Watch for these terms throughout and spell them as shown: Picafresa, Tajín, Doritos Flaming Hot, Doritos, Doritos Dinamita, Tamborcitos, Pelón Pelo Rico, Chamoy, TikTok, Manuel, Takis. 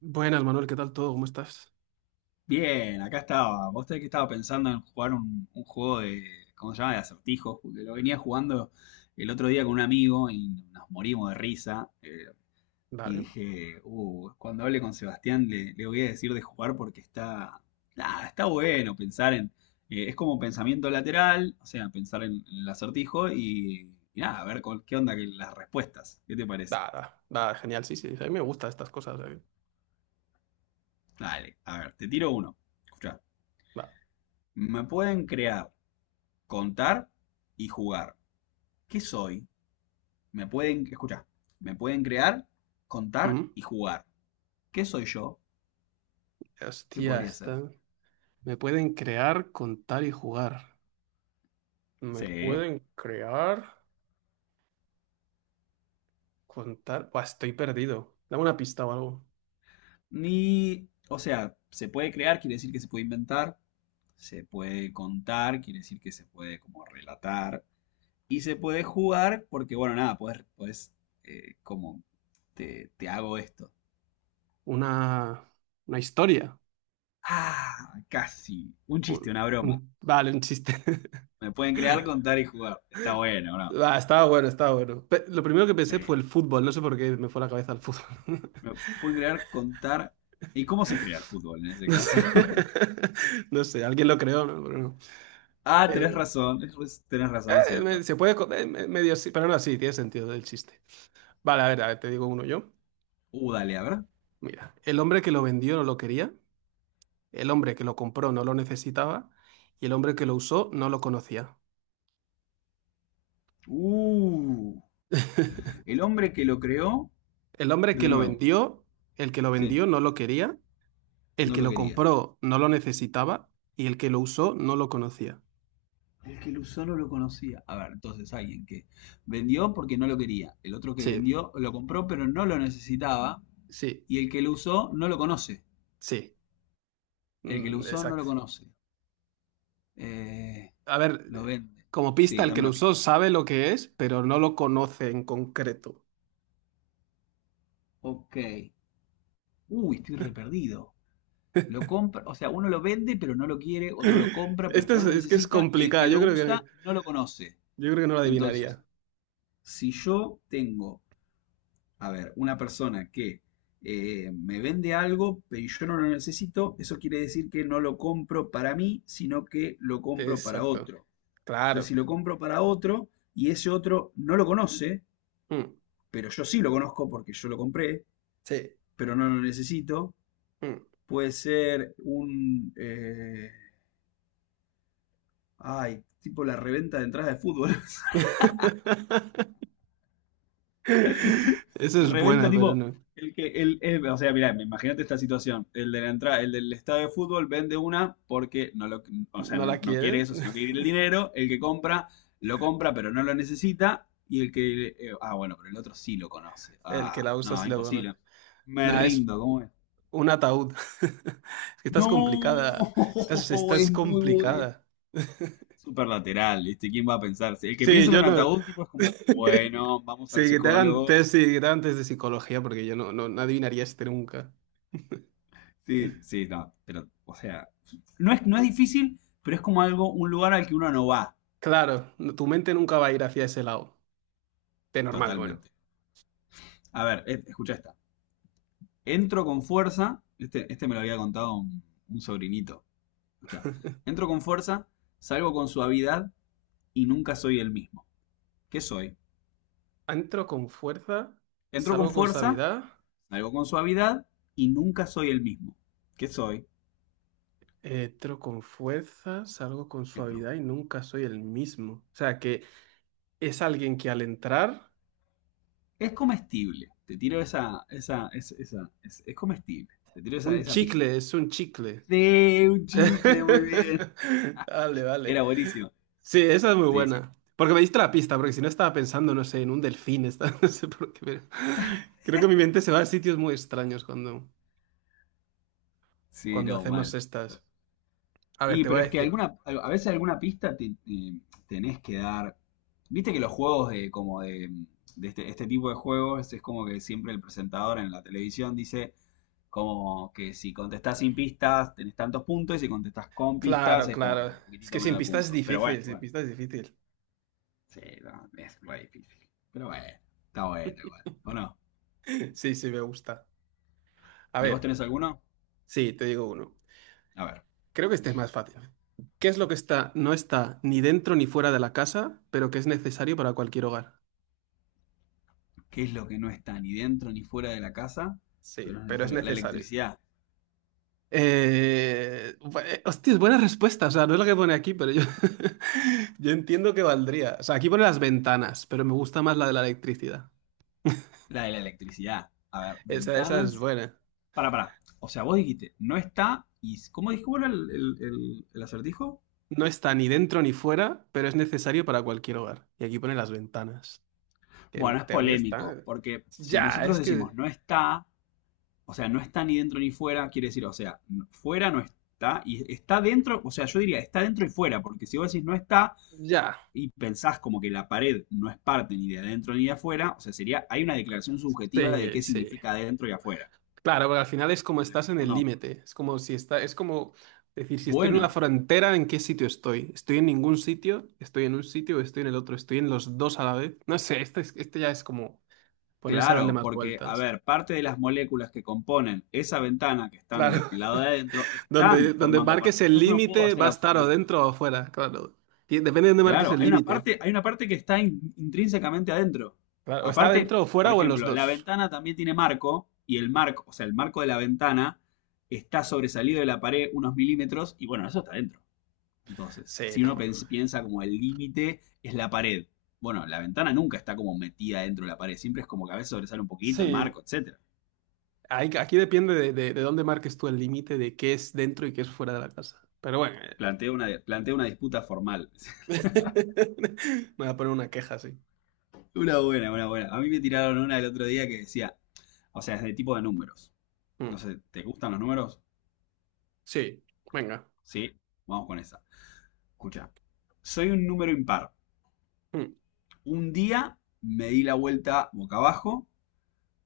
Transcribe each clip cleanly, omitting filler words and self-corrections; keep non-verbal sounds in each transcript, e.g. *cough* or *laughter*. Buenas, Manuel, ¿qué tal todo? ¿Cómo estás? Bien, acá estaba. Vos sabés que estaba pensando en jugar un juego de, ¿cómo se llama? De acertijos, porque lo venía jugando el otro día con un amigo y nos morimos de risa. Y Dale, dije, cuando hable con Sebastián le voy a decir de jugar porque está, nada, está bueno pensar en, es como pensamiento lateral, o sea, pensar en el acertijo y nada, a ver con, qué onda que las respuestas. ¿Qué te parece? Genial, sí, sí, sí, a mí me gustan estas cosas. Dale, a ver, te tiro uno. Escuchá, Va. me pueden crear, contar y jugar. ¿Qué soy? Me pueden, escuchá, me pueden crear, contar Ujú. y jugar. ¿Qué soy yo? ¿Qué Hostia, podría ser? esta. Me pueden crear, contar y jugar. Me Sí. pueden crear, contar. Buah, estoy perdido. Dame una pista o algo. Ni, o sea, se puede crear, quiere decir que se puede inventar. Se puede contar, quiere decir que se puede como relatar. Y se puede jugar porque, bueno, nada, puedes como, te hago esto. Una, una historia. Ah, casi. Un chiste, una broma. Vale, un chiste. *laughs* Me pueden crear, contar y jugar. Está bueno, ¿no? Va, estaba bueno, estaba bueno. Lo primero que pensé Sí. fue el fútbol, no sé por qué me fue la cabeza al fútbol. *laughs* Pueden crear, contar. ¿Y cómo se crea el fútbol en ese No sé, caso? *laughs* *laughs* no sé, alguien lo creó, ¿no? Pero no. Ah, tenés Eh, razón, tenés razón, es cierto. Se puede, medio sí, pero no, sí, tiene sentido el chiste. Vale, a ver, te digo uno yo. Dale, a ver. Mira, el hombre que lo vendió no lo quería, el hombre que lo compró no lo necesitaba y el hombre que lo usó no lo conocía. Uh, *laughs* el hombre que lo creó, El hombre que de lo nuevo, vendió, el que lo sí, vendió no lo quería, el no que lo lo quería. compró no lo necesitaba y el que lo usó no lo conocía. El que lo usó no lo conocía. A ver, entonces alguien que vendió porque no lo quería. El otro que Sí, vendió lo compró pero no lo necesitaba. sí, Y el que lo usó no lo conoce. sí. El que lo Mm, usó no lo exacto. conoce. Eh, A lo ver, vende. como Sí, pista, el que dame lo una pista. usó sabe lo que es, pero no lo conoce en concreto. Ok. Uy, estoy re perdido. Lo compra, o sea, uno lo vende pero no lo quiere, otro lo compra pero Este no lo es que es necesita y el complicado. que lo usa no lo conoce. Yo creo que no lo Entonces, adivinaría. si yo tengo, a ver, una persona que me vende algo pero yo no lo necesito, eso quiere decir que no lo compro para mí, sino que lo compro para Exacto. otro. Claro. Entonces, si lo compro para otro y ese otro no lo conoce, Mm, pero yo sí lo conozco porque yo lo compré, sí. pero no lo necesito, Mm. puede ser un... Ay, tipo la reventa de entradas de fútbol. *laughs* *laughs* Esa es Reventa buena, pero tipo no. el que o sea, mirá, imagínate esta situación. El de la entrada, el del estadio de fútbol vende una porque no lo, o sea, ¿No la no quiere quiere? eso, sino que *laughs* quiere el dinero. El que compra lo compra, pero no lo necesita y el que bueno, pero el otro sí lo conoce. El que Ah, la usa no, sí la conoce. imposible. Me Nada, es rindo, ¿cómo es? un ataúd. *laughs* Es que estás No, complicada. Estás, *laughs* estás es muy bueno. complicada. Súper lateral, ¿viste? ¿Quién va a pensar? Si el que Sí, piensa en yo un no. ataúd, tipo, es como, *laughs* bueno, vamos al Sí, que te hagan psicólogo. test, sí, que te hagan test de psicología, porque yo no, no, no adivinaría este nunca. Sí, sí, no, pero, o sea, no es, no es difícil, pero es como algo, un lugar al que uno no va Claro, tu mente nunca va a ir hacia ese lado. De normal, bueno. totalmente. A ver, escucha esta. Entro con fuerza, este me lo había contado un sobrinito. Escucha, entro con fuerza, salgo con suavidad y nunca soy el mismo. ¿Qué soy? Entro con fuerza, Entro con salgo con fuerza, suavidad. salgo con suavidad y nunca soy el mismo. ¿Qué soy? Entro con fuerza, salgo con Entro. suavidad y nunca soy el mismo. O sea, que es alguien que al entrar, Es comestible. Te tiro esa, es comestible. Te tiro un esa pista. chicle, es un chicle. Sí, un chicle, muy bien. *laughs* Vale, Era vale. buenísimo. Sí, esa es muy Sí, sí, buena. Porque me diste la pista, porque si no estaba pensando, no sé, en un delfín, *laughs* no sé por qué, pero creo que mi mente se va a sitios muy extraños cuando, sí, cuando no, hacemos mal. estas. A ver, Y te voy pero a es que decir. alguna, a veces alguna pista tenés que dar. Viste que los juegos de como de, este, este tipo de juegos es como que siempre el presentador en la televisión dice como que si contestás sin pistas tenés tantos puntos y si contestás con pistas Claro, es como que claro. un Es poquitito que sin menos de pistas es puntos. Pero bueno, difícil, sin bueno. pistas es difícil. *laughs* Sí, no, es re difícil. Pero bueno, está bueno igual. ¿O no? Sí, sí, me gusta. A ¿Y vos ver, tenés alguno? sí, te digo uno. A ver. Creo que este es más fácil. ¿Qué es lo que está, no está ni dentro ni fuera de la casa, pero que es necesario para cualquier hogar? ¿Qué es lo que no está ni dentro ni fuera de la casa, pero Sí, es pero es necesario? La necesario. electricidad, Hostia, es buena respuesta. O sea, no es lo que pone aquí, pero yo, *laughs* yo entiendo que valdría. O sea, aquí pone las ventanas, pero me gusta más la de la electricidad. la de la electricidad. A ver, Esa es ventanas. buena. Para, para. O sea, vos dijiste, no está y... ¿Cómo dijo bueno, el acertijo? No está ni dentro ni fuera, pero es necesario para cualquier hogar. Y aquí pone las ventanas, que Bueno, en es teoría polémico, está... porque si Ya, nosotros es que... decimos no está, o sea, no está ni dentro ni fuera, quiere decir, o sea, fuera no está y está dentro, o sea, yo diría está dentro y fuera, porque si vos decís no está, Ya. y pensás como que la pared no es parte ni de adentro ni de afuera, o sea, sería, hay una declaración subjetiva de Sí, qué sí. significa adentro y afuera, Claro, porque al final es como con la estás que en yo el no. límite. Es como si está... Es como decir, si estoy en una Bueno, frontera, ¿en qué sitio estoy? ¿Estoy en ningún sitio? ¿Estoy en un sitio o estoy en el otro? ¿Estoy en los dos a la vez? No sé, este, este ya es como ponerse a darle claro, más porque, a vueltas. ver, parte de las moléculas que componen esa ventana que están del Claro. lado *laughs* de adentro están Donde, donde formando parte, marques el entonces yo no puedo límite hacer va a estar o absoluto. dentro o afuera, claro. Y depende de dónde marques Claro, el límite. Hay una parte que está intrínsecamente adentro. Claro, o está dentro Aparte, o por fuera o en los ejemplo, dos. la ventana también tiene marco y el marco, o sea, el marco de la ventana está sobresalido de la pared unos milímetros y bueno, eso está adentro. Entonces, Sí, si no. uno piensa como el límite es la pared, bueno, la ventana nunca está como metida dentro de la pared, siempre es como que a veces sobresale un poquito el Sí, marco, etcétera. Aquí depende de, de dónde marques tú el límite de qué es dentro y qué es fuera de la casa. Pero bueno, Plantea una disputa formal. *laughs* *laughs* me voy a poner una queja así. Una buena, una buena. A mí me tiraron una el otro día que decía, o sea, es de tipo de números. No Mm. sé, ¿te gustan los números? Sí, venga. Sí, vamos con esa. Escucha, soy un número impar. Mm. Un día me di la vuelta boca abajo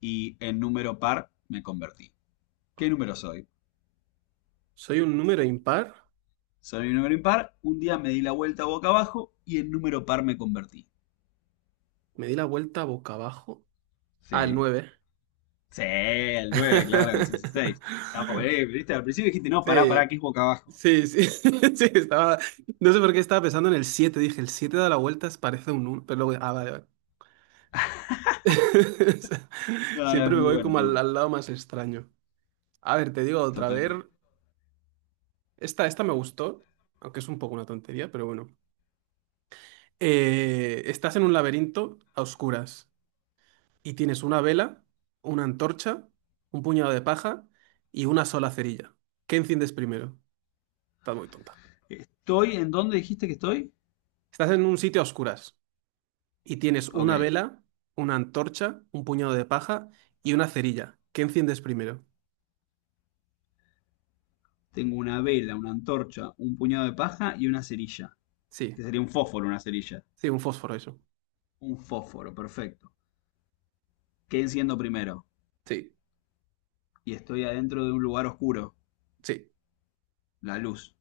y en número par me convertí. ¿Qué número soy? Soy un número impar, Soy un número impar, un día me di la vuelta boca abajo y en número par me convertí. me di la vuelta boca abajo. Ah, el Sí. 9. Sí, el 9, claro, que se hace 6. *laughs* Está, viste, al principio dijiste, no, pará, pará, Sí, que es boca abajo. sí, sí, *laughs* sí, estaba... No sé por qué estaba pensando en el 7. Dije, el 7 da la vuelta, parece un 1, pero luego, ah, vale, vale. *laughs* No, no, Siempre me voy como es muy al, bueno, al lado más extraño. A ver, te digo otra vez. totalmente. Esta me gustó, aunque es un poco una tontería, pero bueno. Estás en un laberinto a oscuras y tienes una vela, una antorcha, un puñado de paja y una sola cerilla. ¿Qué enciendes primero? Estás muy tonta. ¿Estoy en dónde dijiste que estoy? Estás en un sitio a oscuras y tienes Ok, una vela, una antorcha, un puñado de paja y una cerilla. ¿Qué enciendes primero? tengo una vela, una antorcha, un puñado de paja y una cerilla, Sí, que sería un fósforo, una cerilla. sí, un fósforo, eso. Un fósforo, perfecto. ¿Qué enciendo primero? Sí, Y estoy adentro de un lugar oscuro, sí. la luz.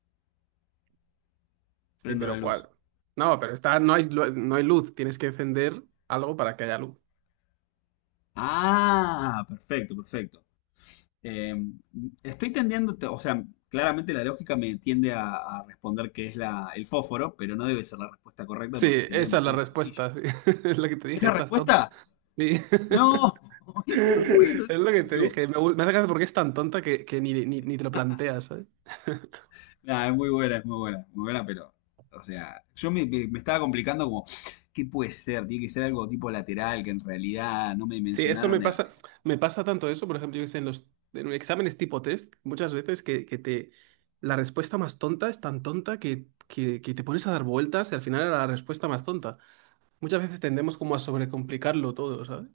Sí, Prendo la pero ¿cuál? luz. No, pero está, no hay, no hay luz, tienes que encender algo para que haya luz. Ah, perfecto, perfecto. Eh, estoy tendiendo, o sea, claramente la lógica me tiende a responder que es la, el fósforo, pero no debe ser la respuesta correcta Sí, porque sería esa es la demasiado sencillo. respuesta, sí. *laughs* Es lo que te ¿Es dije, la estás tonta. respuesta? Sí. *laughs* No, *laughs* es muy bueno, Es es lo que te obvio. dije, me, me hace gracia porque es tan tonta que ni, ni, ni te lo planteas, ¿sabes? Nah, es muy buena, pero, o sea, yo me, me estaba complicando como, ¿qué puede ser? Tiene que ser algo tipo lateral, que en realidad no me Sí, eso mencionaron el... me pasa tanto eso, por ejemplo, yo que sé, en los en exámenes tipo test, muchas veces que te la respuesta más tonta es tan tonta que te pones a dar vueltas y al final era la respuesta más tonta. Muchas veces tendemos como a sí, sobrecomplicarlo todo, ¿sabes?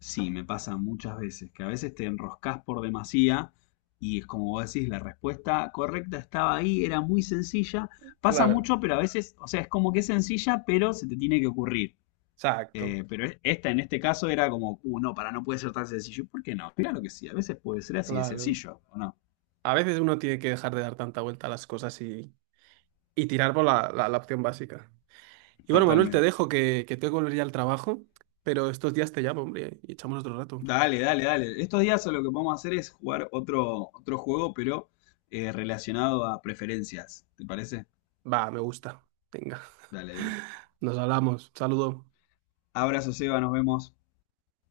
sí, me pasa muchas veces, que a veces te enroscas por demasía y es como vos decís, la respuesta correcta estaba ahí, era muy sencilla. Pasa Claro, mucho, pero a veces, o sea, es como que es sencilla, pero se te tiene que ocurrir. exacto, Pero esta en este caso era como, no, para, no puede ser tan sencillo. ¿Por qué no? Claro que sí, a veces puede ser así de claro. sencillo, ¿o no? A veces uno tiene que dejar de dar tanta vuelta a las cosas y tirar por la, la opción básica. Y bueno, Manuel, te Totalmente. dejo que tengo que volver ya al trabajo, pero estos días te llamo, hombre, y echamos otro rato. Dale, dale, dale. Estos días lo que vamos a hacer es jugar otro juego, pero relacionado a preferencias. ¿Te parece? Va, me gusta. Venga, Dale, de una. *laughs* nos hablamos. Saludo. Abrazo, Seba, nos vemos.